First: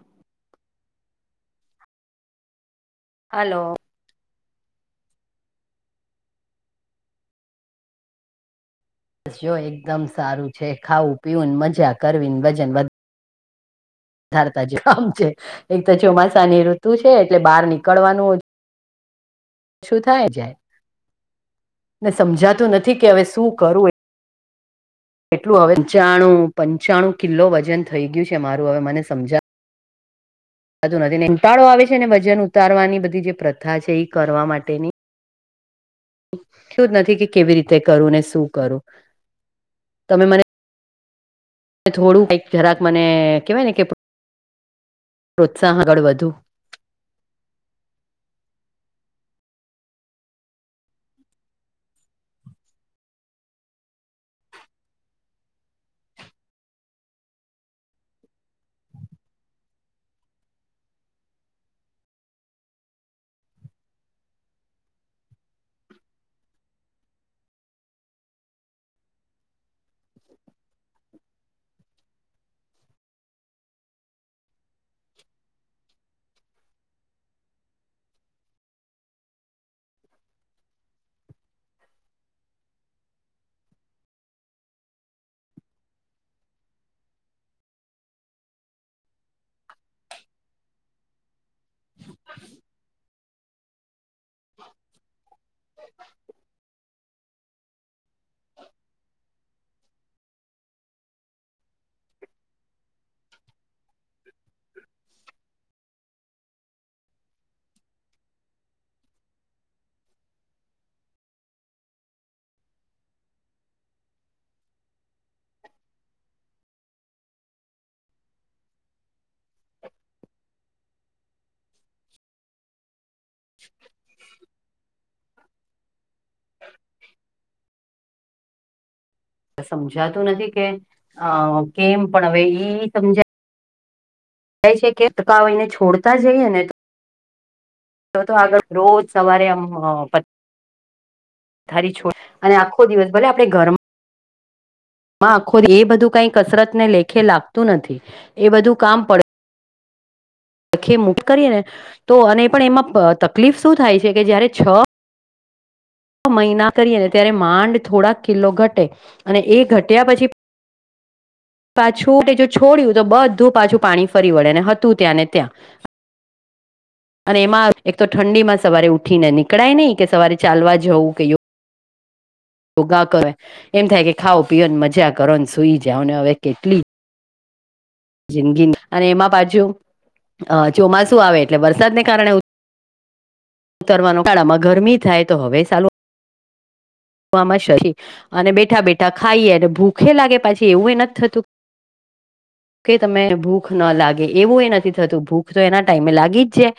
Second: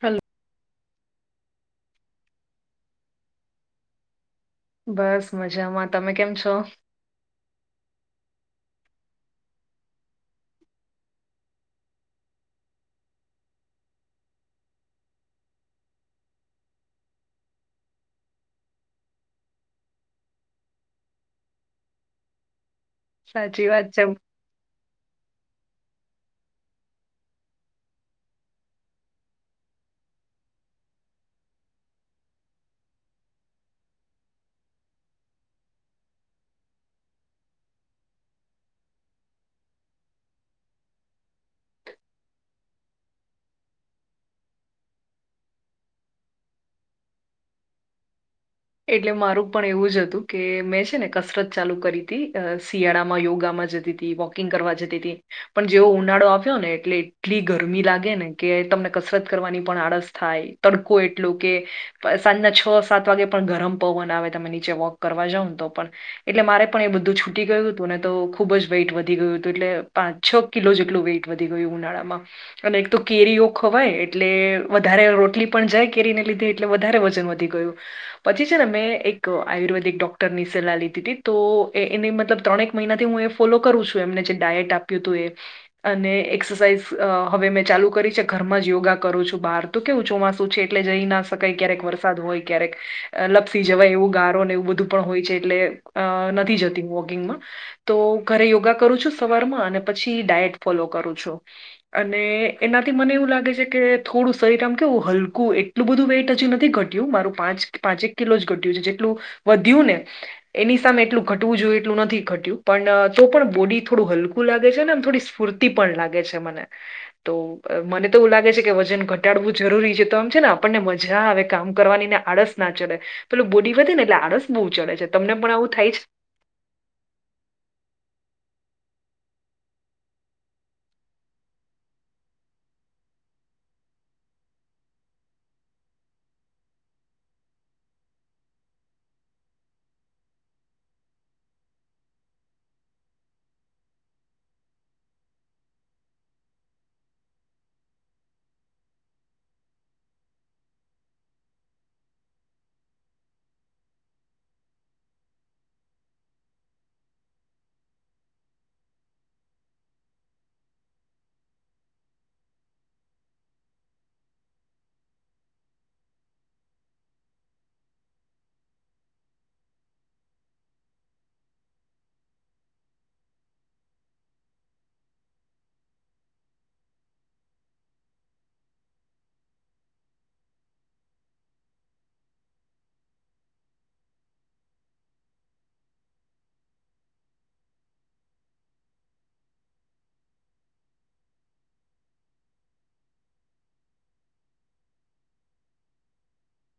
Hello. Hello. બસ મજામાં તમે કેમ છો? જો સારું ખાવું, પીવું અને મજા કરવી ને વજન વધારે ધારતા જ [unintelligible] છે એક તો ચોમાસાની ઋતુ છે એટલે બહાર નીકળવાનું ઓ શું થાય જાય ને સમજાતું નથી કે હવે શું સાચી વાત કરું છે કેટલું હવે પંચાણું પંચાણું કિલો વજન થઈ ગયું છે મારું હવે મને સમજા બધું નથી ને કંટાળો આવે છે ને વજન ઉતારવાની બધી જે પ્રથા છે એ કરવા માટેની. થયું જ નથી કે કેવી રીતે કરું ને શું કરું. તમે મને થોડું કઈક જરાક મને કહેવાય ને કે [inaudible] પ્રોત્સાહનગળ વધુ. એટલે મારું પણ એવું જ હતું કે મેં છે ને કસરત ચાલુ કરી હતી શિયાળામાં યોગામાં જતી હતી ઈ વોકિંગ કરવા જતી હતી પણ જેવો ઉનાળો આવ્યો ને એટલે એટલી ગરમી લાગે ને કે તમને કસરત કરવાની પણ આળસ થાય. તડકો એટલો કે સાંજના છ સાત વાગે પણ ગરમ પવન આવે તમે નીચે વોક કરવા જાાવ ને તો પણ. એટલે મારે પણ એ બધું છૂટી ગયું હતું ને તો ખુબ જ વેટ વધી ગયું હતું એટલે પાચ છ કિલો જેટલું વેઇટ વધી ગયું ઉનાળામાં અને એક તો કેરીઓ ખવાય એટલે વધારે રોટલી પણ જાય કેરીને લીધે એટલે વધારે વજન વધી ગયું. [inaudible] પછી છે ને મેં, એક આયુર્વેદિક ડોક્ટર ની સલાહ લીધી હતી તો એ એની મતલબ ત્રણેક મહિનાથી હું એ ફોલો કરું છું એમને જે ડાયટ આપ્યું તુંએ અને એક્સરસાઇઝ અહ હવે મેં ચાલુ કરી છે ઘરમાં જ યોગા કરું છું બહાર. તો કેવું ચોમાસું છે એટલે જઈ ના શકાય ક્યારેક વરસાદ હોય ક્યારેક લપસી જવાય એવું ગારોને એવું બધું પણ હોય છે એટલે અ નથી જતી હું ઇંગમાં તો ઘરે યોગા કરું છું સવાર માં અને પછી ડાયટ ફોલો કરું છું અને એનાથી મને એવું લાગે છે કે થોડું શરીર આમ કેવું હલકું એટલું બધું વેઇટ હજી નથી ઘટ્યું મારું પાંચ પાંચેક કિલો જ ઘટ્યું છે જેટલું વધ્યું ને એની સામે એટલું ઘટવું જોઈ એટલું નથી ઘટ્યું પણ તો પણ બોડી થોડું હલકું લાગે છે ને એમ થોડી સ્ફૂર્તિ પણ લાગે છે મને તો મને તો એવું લાગે છે કે વજન ઘટાડવું જરૂરી છે તો એમ છે ને આપણને મજા આવે કામ કરવાની ને આળસ ના ચડે પેલું બોડી વધે ને એટલે આળસ બહુ ચડે છે તમને પણ આવું થાય જ સમજાતું નથી કે અહ કેમ? પણ હવે ઈ સમજાય એ છે કે અટકાવ એને છોડતા જઈએ ને? તો તો આગળ રોજ સવારે આમ ધારી છોડ અને આખો દિવસ ભલે આપણે ઘર આખો એ બધું કઈ કસરત ને લેખે લાગતું નથી એ બધું કામ પ ખે મુટ કરીએને તો અને પણ એમાં તકલીફ શું થાય છે કે જયારે છ મહિના કરીએ ને ત્યારે માંડ થોડાક કિલો ઘટે અને એ ઘટ્યા પછી, પાછું જો તે છોડ્યું તો બધું પાછું પાણી ફરી વળે ને હતું ત્યાંને ત્યાં, [unintelligible] [inaudible] અને એમાં એક તો ઠંડીમાં સવારે ઉઠી ને નીકળાય નહીં કે સવારે ચાલવા જવું કે, યોગા કરે એમ થાય કે ખાવ પીઓને મજા કરો ને સુઈ જાવને હવે કેટલી, જિંદગી અને એમાં પાછું ચોમાસુ આવે એટલે વરસાદને કારણે, ઉતારવાનું ઉનાળામાં ગરમી થાય તો હવે સાલું, બપ સડીયુ અને બેઠા- બેઠા ખાઈએ અને ભૂખે લાગે પછી એવું એ નથી થતું. કે તમે ભૂખ ન લાગે એવું એ નથી થતું ભૂખ તો એના ટાઈમે લાગી જ જાય,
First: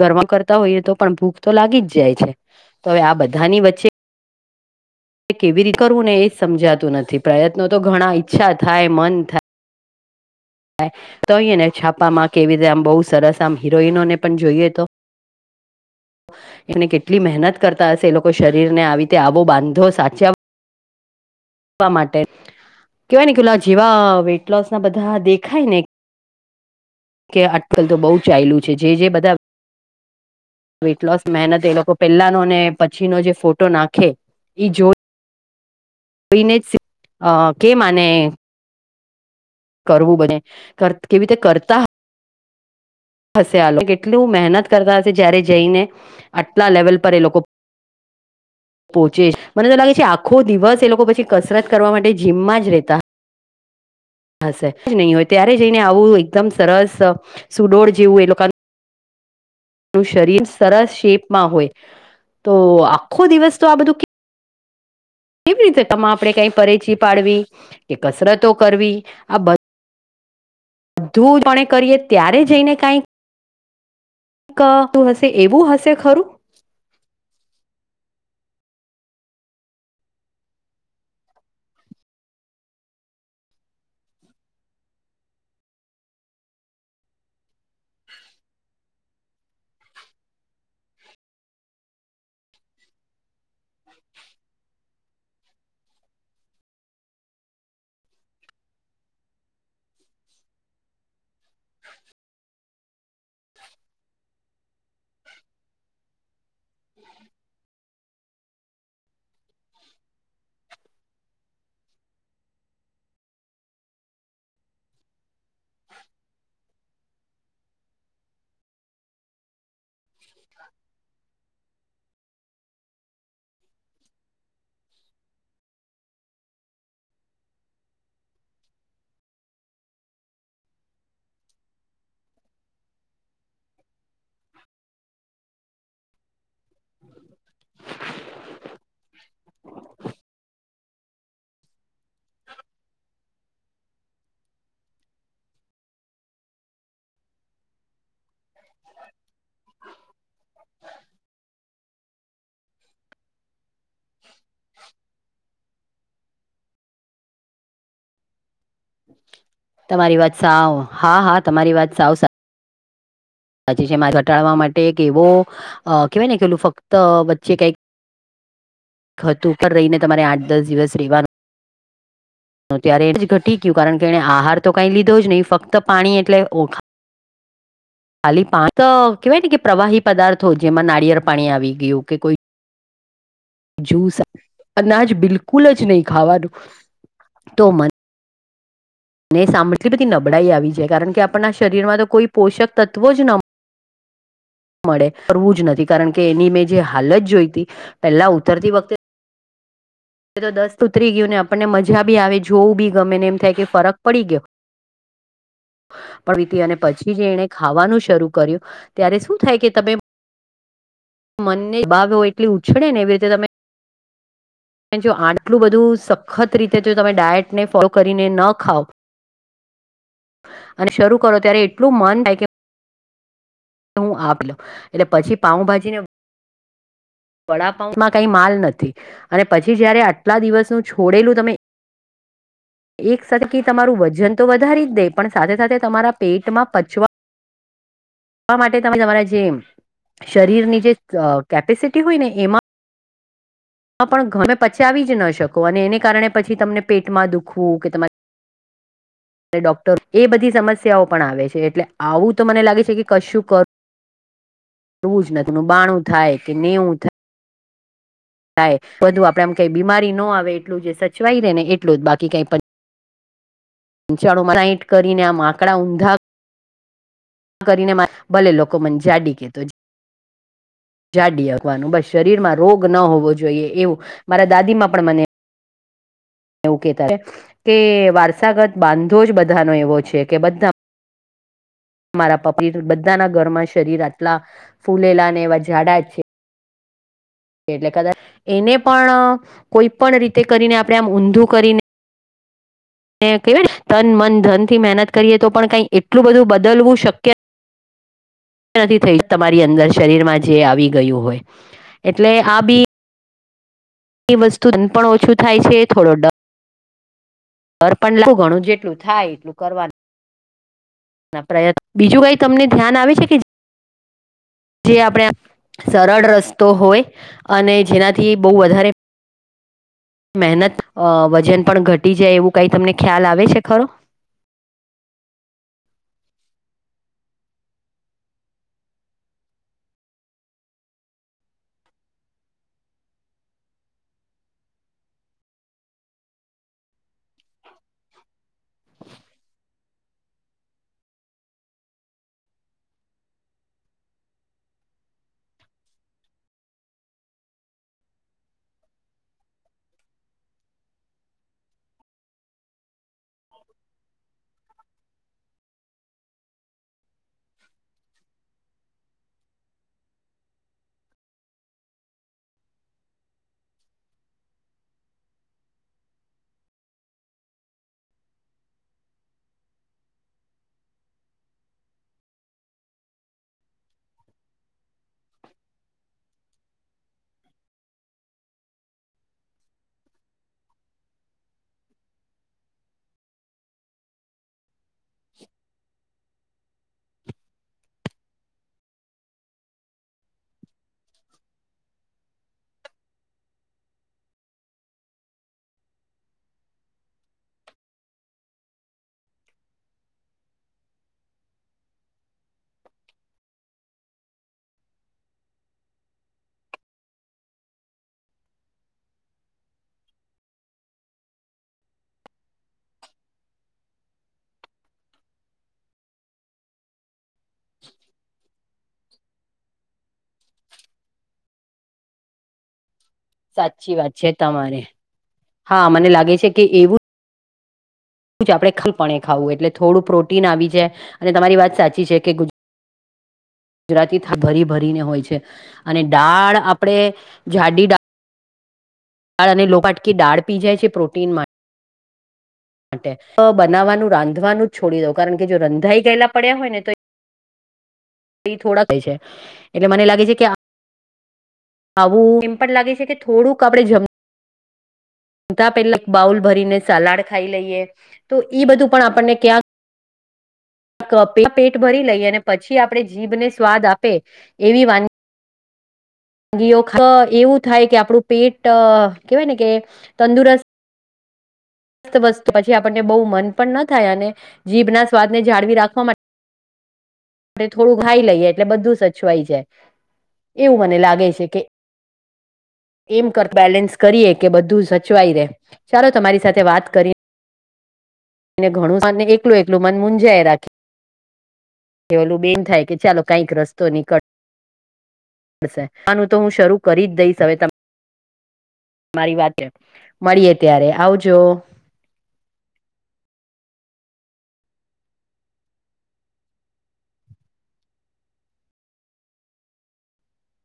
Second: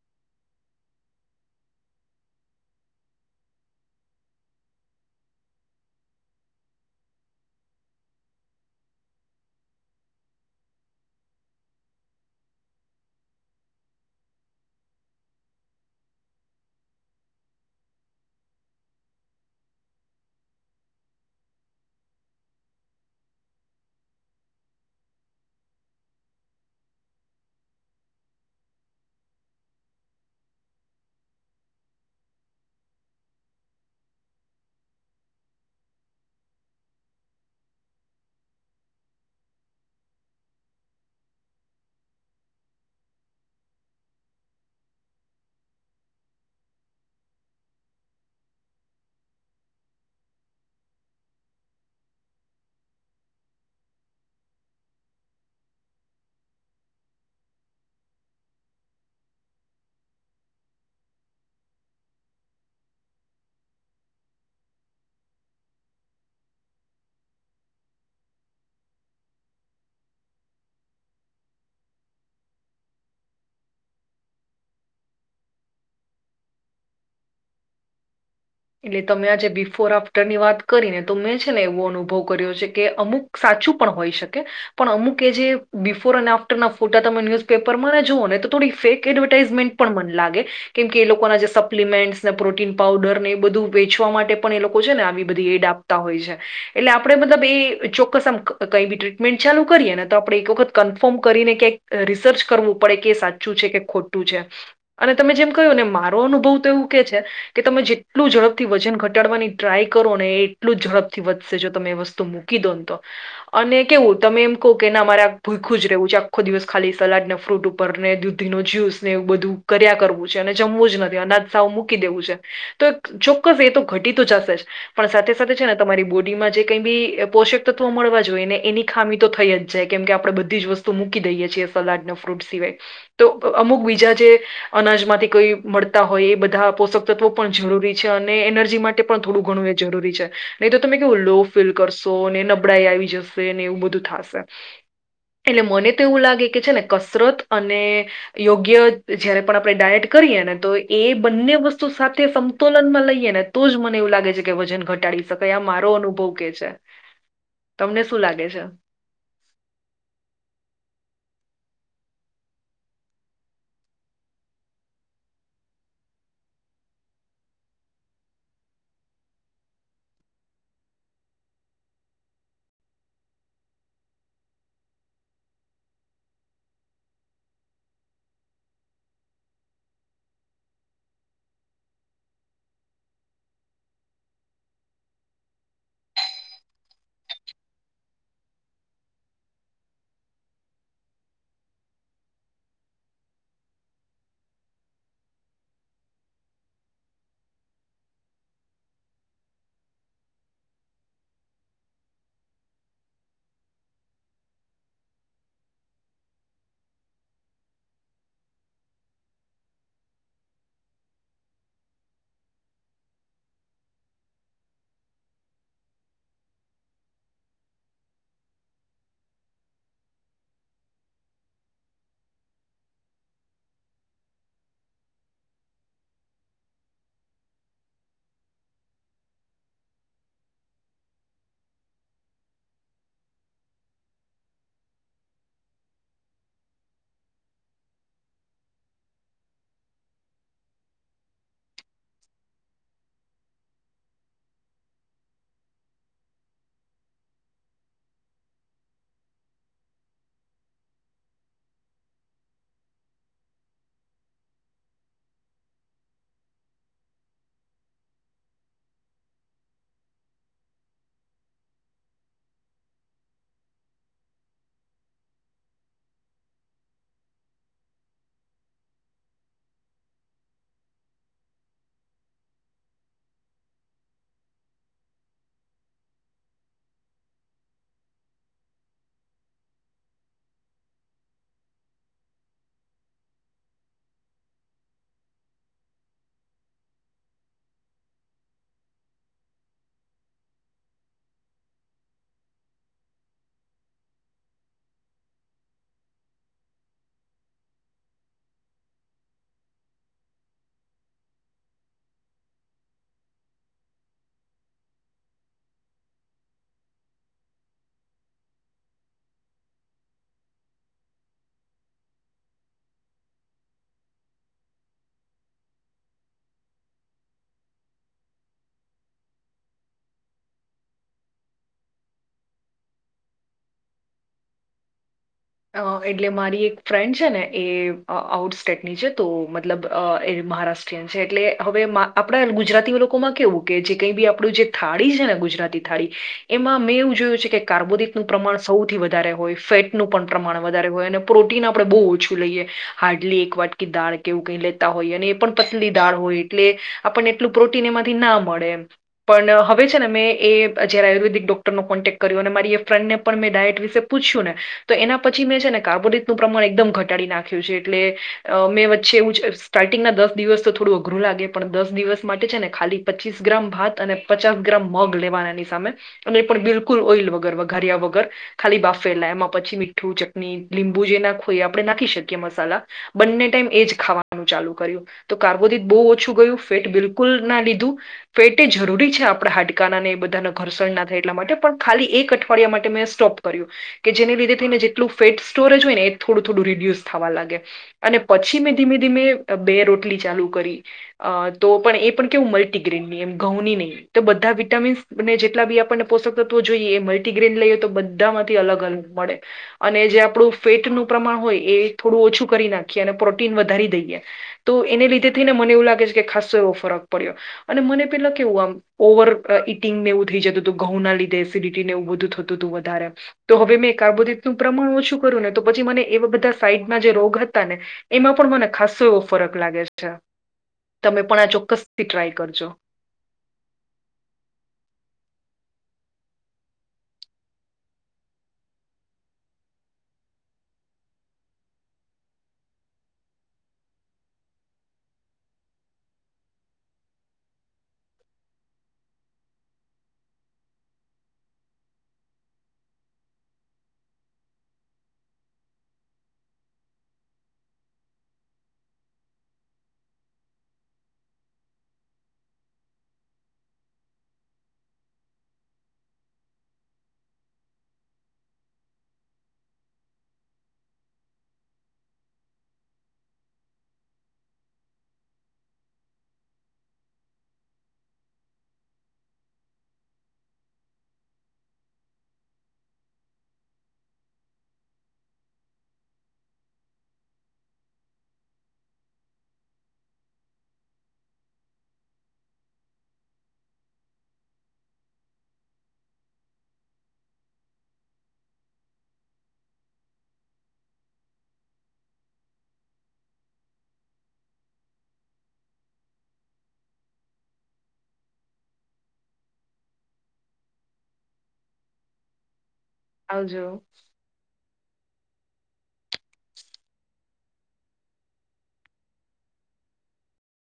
ઘરમાં કરતા હોઈએ તો પણ ભૂખતો લાગી જ જાય છે, તો હવે આ બધાની વચ્ચે કેવી રીતે કરવું ને એજ સમજાતું નથી પ્રયત્નો તો ઘણા ઈચ્છા થાય મન થાય. તો અહીંને છાપામાં કેવી રીતે આમ બહુ સરસ આમ હિરોઈનો ને પણ જોઈએતો, એને કેટલી મહેનત કરતા હશે એ લોકો શરીર ને આવી રીતે આવો બાંધો સાચાં, સાચવાવા માટે કેવાયને પેલા જેવા વેટ લોસ ના બધા દેખાય ને, કે આજકાલ તો બઉ ચાયલુ છે, જે જે બધા વેઇટલોસ મહેનત એ લોકો પેલાનો ને પછીનો જે ફોટો નાખે એ જોઈ, કોઈને કે માને, કરવું બને કેવી રીતે કરતા, હશે આ લોકો કેટલુ મહેનત કરતા હશે જયારે જઈને, આટલા લેવલ પર એ લોકો, પોહચે મને તો લાગે છે, દિવસ લોકો પછી કસરત કરવા માટે જીમમાં જ રેતા. હશે નહીં હોય ત્યારે જઈને આવું એકદમ સરસ સુડોળ જેવુ એ લોકોનું. એમનું શરીર સરસ શેપમાં હોય, તો આખો દિવસતો આ બધું, કેવી રીતે આપણે કઈ પરેચી પાડવી કે કસરતો કરવી આ બંધુ. ધું જોણે કરીએ ત્યારે જઈને કાંઈ ક હું હશે એવું હશે ખરું? એટલે તમે આજે બિફોર આફ્ટરની વાત કરીનેતો મેં છે, ને એવો અનુભવ કર્યો છે, કે અમુક સાચું પણ હોય શકે પણ અમુક એજે બિફોર અને આફ્ટરના ફોટા તમે ન્યૂઝ પેપર માણે જોઓ નેતો થોડી ફેક એડવાટાઇઝમેન્ટ પણ મન લાગે કેમ કેએ લોકોના જે સપ્લીમેન્ટ ને પ્રોટીન પાઉડરને બધું વેચવા માટે પણ એ લોકો છે, ને આવી બધી એડ આપતા હોય છે, એટલે આપડે મતલબ એ ચોક્કસ આમ કંઈ ભી ટ્રીટમેન્ટ ચાલુ કરીએ નેતો આપણે એક વખત કન્ફર્મ કરીને ક્યાંક રિસર્ચ કરવું પડે કે સાચું છે, કે ખોટું છે, અને તમે જેમ કહ્યું ને મારો અનુભવ તો એવું કે છે, કે તમે જે ટલું ઝડપથી વજન ઘટાડવાની ટ્રાય કરોને એટલું ઝડપથી વધશે જો તમે એ વસ્તુ મું કી દોન તો અને કેવું તમે એમ કહો કે ના મામારે ભૂખ્યું જ રહેવું છે, આખો દિવસ ખાલી સલાડ ને ફ્રૂટ ઉપ પર ને દુધીનો જ્યુસ ને એવું બધું કર્યા કરવું વું છેને જમવું જ નથી અનાજ સાવ મૂકી દેવું છે, તો ચોક્કસ એતો ઘટી તો જશે જ પણ સાથે સાથે છે, ને તમારી બોડીમાં જે કઈ ભી પોષક તત્વો મળવા જોઈએ ને એની ખામી તો થઈ જ જાય કેમ કે આપણે બધી જ વસ્તુ મૂકી દઈએ છીએ, સલાડના ફ્રૂટ સિવાય તો અમુક બીજા જે અનાજમાંથી કોઈ મળતા હોય એ બધા પોષક તત્વો પણ જરૂરી છે અને એનર્જી માટે પણ થોડું ઘણું એ જરૂરી છે, નહીં તો તમે કેવું લો ફીલ કરશો ને નબળાઈ આવી જ શે ને એવું બધું થાશે એટલે મને તો એવું લાગે કે છે, ને કસરત અને યોગ્ય જયારે પણ આપણે ડાયટ કરીએ નેતો એ બંને વસ્તુ સાથે સમ તોલનમાં લઈએ નેતો જ મને એવું લાગે છે, કે વજન ઘટાડી શકાય આ મારો અનુભવ કે છે. તમને શું લાગે છે. તમારી વાત સાવ હા, હા તમારી વાત સાવ સા સાચી છે મા ઘટાડવા માટે કે એવો કહેવાય ને કેલું ફક્ત વચ્ચે કઈક ખતું ઉપર રહીને તમારે આઠ દસ દિવસ રહેવાનું ત્યારે એ જ ઘટી ગયું કારણ કે એ આહાર તો કઈ લીધો જ નહીં ફક્ત પાણી એટલે ઓખા હ ખાલી પાણી તો કેવાય ને કે પ્રવાહી પદાર્થો જેમાં નારિયળ પાણી આવી ગયું કે કોઈ જૂસ અનાજ બિલકુલ જ નહી ખાવાનું તો મને ને સાંભ બધી નબળાઈ આવી જાય કારણ કે આપણના શરીર માં તો કોઈ પોષક તત્વો જ ન મળે કરવું જ નથી કારણ કે એની મેં જે હાલત જોઈતી પેલા ઉતરતી વખતે એતો દસ્ત ઊતરી ગ્યું ને આપણને મજા બી આવે જોવું બી ગમે ને એમ થાય કે ફરક પડી ગ્યો. પ વીતી અને પછી જે એને ખાવાનું શરૂ કર્યું ત્યારે શું થાય કે તમે મનને બાાવ હોય એટલી ઉછળે ને એવી રીતે તમે જો આટલું બધું સખત રીતે જો તમે ડાયટને ફોલો કરીને ન ખાવ અને શરૂ કરો ત્યારે એટલું મન થાય કે હું આપ લઉ એટલે પછી પાઉભાજી ને વડાપઉમાં કઈ માલ નથી અને પછી જયારે આટલા દિવસનું છોડેલું તમે એક સાથેકી તમારું વજન તો વધારી જ દે પણ સાથે સાથે તમારા પેટમાં પચવા વા માટે તમે તમારા જે શરીરની જે અ કેપેસિટી હોય ને એમાં હ પણ ગમે પચાવી જ ન શકો અને એને કારણે પછી તમને પેટમાં દુખવું કે તમારે એ ડોક્ટરો એ બધી સમસ્યાઓ પણ આવે છે એટલે આવું તો મને લાગે છે કે કશું ક રવુ જ નથી બાાણું થાય કે નેવું થાય થાય બધું આપડે એમ કઈ બીમારી ન આવે એટલું જે સચવાઈ રહેે ને એટલું જ બાકી કઈ પ [unintelligible] મારાઇટ કરીને આમ આકડા ઊંધા કરીને ભલે લોકો મને જાડી કેતો જા જાડી આપકવાનું બસ શરીરમાં રોગ ન હોવો જોઈએ એવું મારા દાદીમાં પણ મને એવું કેતા કે વારસાગત બાંધો જ બધાનો એવો છે, કે બધા મારા પપી બધાના ઘરમાં શરીર આટલા ફૂલેલા ને એવા ઝાડા છે. એટલે કદાચ એને પણ કોઈ પણ રીતે કરીને આપણે આમ ઊંધું કરીને ને કવાય ને ધન, મન, ધન થી મહેનત કરીએ તો પણ કઈ એટલું બધું બદલવું શક્ય નથી થય તમારી અંદર શરીરમાં જે આવી ગયું હોય એટલે આ બી વસ્તુન ઓછું થાય છે, થોડો ડ દર પણ લાગતુ ઘણું જેટલું થાય એટલું કરવાનું પ્રત્ન બીજું કઈ તમને ધ્યાન આવે છે, કે જે આપણે સરળ રસ્તો હોય અને જેનાથી બો વધારે મહેનત અ વજન પણ ઘટી જાય એવું કઈ તમને ખ્યાલ આવે છે, ખરો? અ એટલે મારી એક ફ્રેન્ડ છે, ને એ આઉટ સ્ટેટની છે, તો મતલબ એ મહારાષ એટલે હવે આપણા ગુજરાતી લોકોમાં કેવું કે જે કઈ બી આપણું જે થાળી છે, ને ગુજરાતી થાડી એમા મે એવું જોયું છે, કાર્બોટનું પ્રમાણ સૌથી વધારે હોય ફેટનું પણ પ્રમાણ વધારે હોય અને પ્રોટીન આપણે બો ઓછું લઈએ હાર્ડલી એક વાટકી દાળ કેવું કઈ લેતા હોય અને એ પણ પતલી દાળ હોય એટલે આપણને એટલું પ્રોટીન એમાંથી ના મળે એમ પણ હવે છે, ને મેં એ જયારે આયુર્વેદિક ડોક્ટરનો કોન્ટેક્ટ કર્યો અને મારી ફ્રેન્ડને પણ મે ડાયટ વિશે પૂછયુ ને તો એના પછી મેં છે, ને કાર્બોરેટનું પ્રમાણ એકદમ ઘટાડી નાખ્યું છે, એટલે અ મેં વચ્ચે એવું જ સ્ટાર્ટિંગના દસ દિવસ તો થોડું અઘરું લાગે પણ દસ દિવસ માટે છે, ને ખાલી પચીસ ગ્રામ ભાત અને પચાસ ગ્રામ મગ લેવાના એની સામે અને એ પણ બિલકુલ ઓઇલ વગર વઘાર્યા વગર ખાલી બાફેલા એમાં પછી મીઠું, ચટણી, લીંબુ જે નાખું એ આપણે નાખી શકીએ મસાલા બંને ટાઈમ એજ ખાવાનું ચાલુ કર્યું તો કાર્બોદીટ બો ઓછું ગયું ફેટ બિલકુલના લીધું પેટી જરૂરી છે, આપણા હાડકાનાને એ બધાના ઘર્ષણના થાય માટે પણ ખાલી એક અઠવાડિયા માટે મેં સ્ટોપ કર્યો કે જેને લીધે થઈને જેટલું ફેટ સ્ટોરેજ હોયને એ થોડું થોડું રીડ્યુસ થાવા લાગે અને પછી મેં ધીમે ધીમે બે રોટલી ચાલુ કરી અ તો પણ એ પણ કેવું મલ્ટીગ્રેનની એમ ઘઉં ની ની તો બધા વિટામિન્સને જેટલાબી આપણને પોષક તત્વો જોઈએ એ મલ્ટીગ્રેન લઈએતો બધા માંથી અલગ અલ મળે અને જે આપણું ફેટનું પ્રમાણ હોય એ થોડું ઓછું કરી નાખીએ અને પ્રોટીન વધારી દઈએ તો એને લીધે થઈને મને એવું લાગે છે, કે ખાસો એવો ફરક પડ્યો અને મને પેલા કેવું આમ ઓવર ઈટિંગને એવું થઈ જતું હતું ઘઉંના લીધે એસિડિટીને એવું બધું થતું હતું વધારે તો હવે મેં કાર્બોદીટનું પ્રમાણ ઓછું કર્યું ને તો પછી મને એવા બધા સાઈડમાં જે રોગ હ તા ને એમાં પણ મને ખાસો એવો ફરક લાગે છે, તમે પણ આ ચોક્કસથી ટ્રાય કરજો સાચી વાત છે, તમારી હા મને લાગે છે, કે એવું આપણે ખલપણે ખાવું એટલે થોડું પ્રોટીન આવી જાઈ અને તમારી વાત સાચી છે, કે ગુ ગુજરાતી ભરી ભરીને હોય છે, અને ડાળ આપણે જાડી ડા દાળ અને લોપાટકી દાળ પી જાય છે, પ્રોટીનમાં માટે તો બનાવવાનું રાંધવાનું જ છોડી દઉ, કારણ કે જો રંધાઈ ગયેલા પડ્યા હોય ને તો- ઈ થોડા [unintelligible] છે એટલે મને લાગે છે કે- આવું એમ પણ લાગે છે કે, થોડુંક આપણે જમ- જમતા પહલે બાઉલ ભરીને સલાડ ખાઈ લઈએ, તો ઈ બધું પણ આપણને ક્યાંક- - પેટ ભરી લઈએ, અને પછી, આપડે જીભ ને સ્વાદ આપે એવી વાનગી- - ઓ એવું થાય કે આપડું પેટ કેહેવાય ને કે તંદુરસ્ત, - -વસ્તુ પછી આપણને બહુ મન પણ ન થાય, અને જીભ ના સ્વાદને જાળવી રાખવા માટે- આપડે થોડું ખાઈ લઈએ, એટલે બધું સચવાઈ જાય એવું મને લાગે છે કે- - એમ કર બેલેન્સ કરીએ કે, બધું સચવાઈ રહે. ચાલો તમારી સાથે વાત કરી- એને ઘણું મને એકલું એકલું, મન મુંજાય એ રાખી કેલું બેમ થાય કે ચાલો કઈક રસ્તો નીકળ - -નીકળશે આનું તો હું શરૂ કરી જ દઈશ. હવે ત- મારી વાત છે, મળીએે ત્યારે આવજો. આવજો..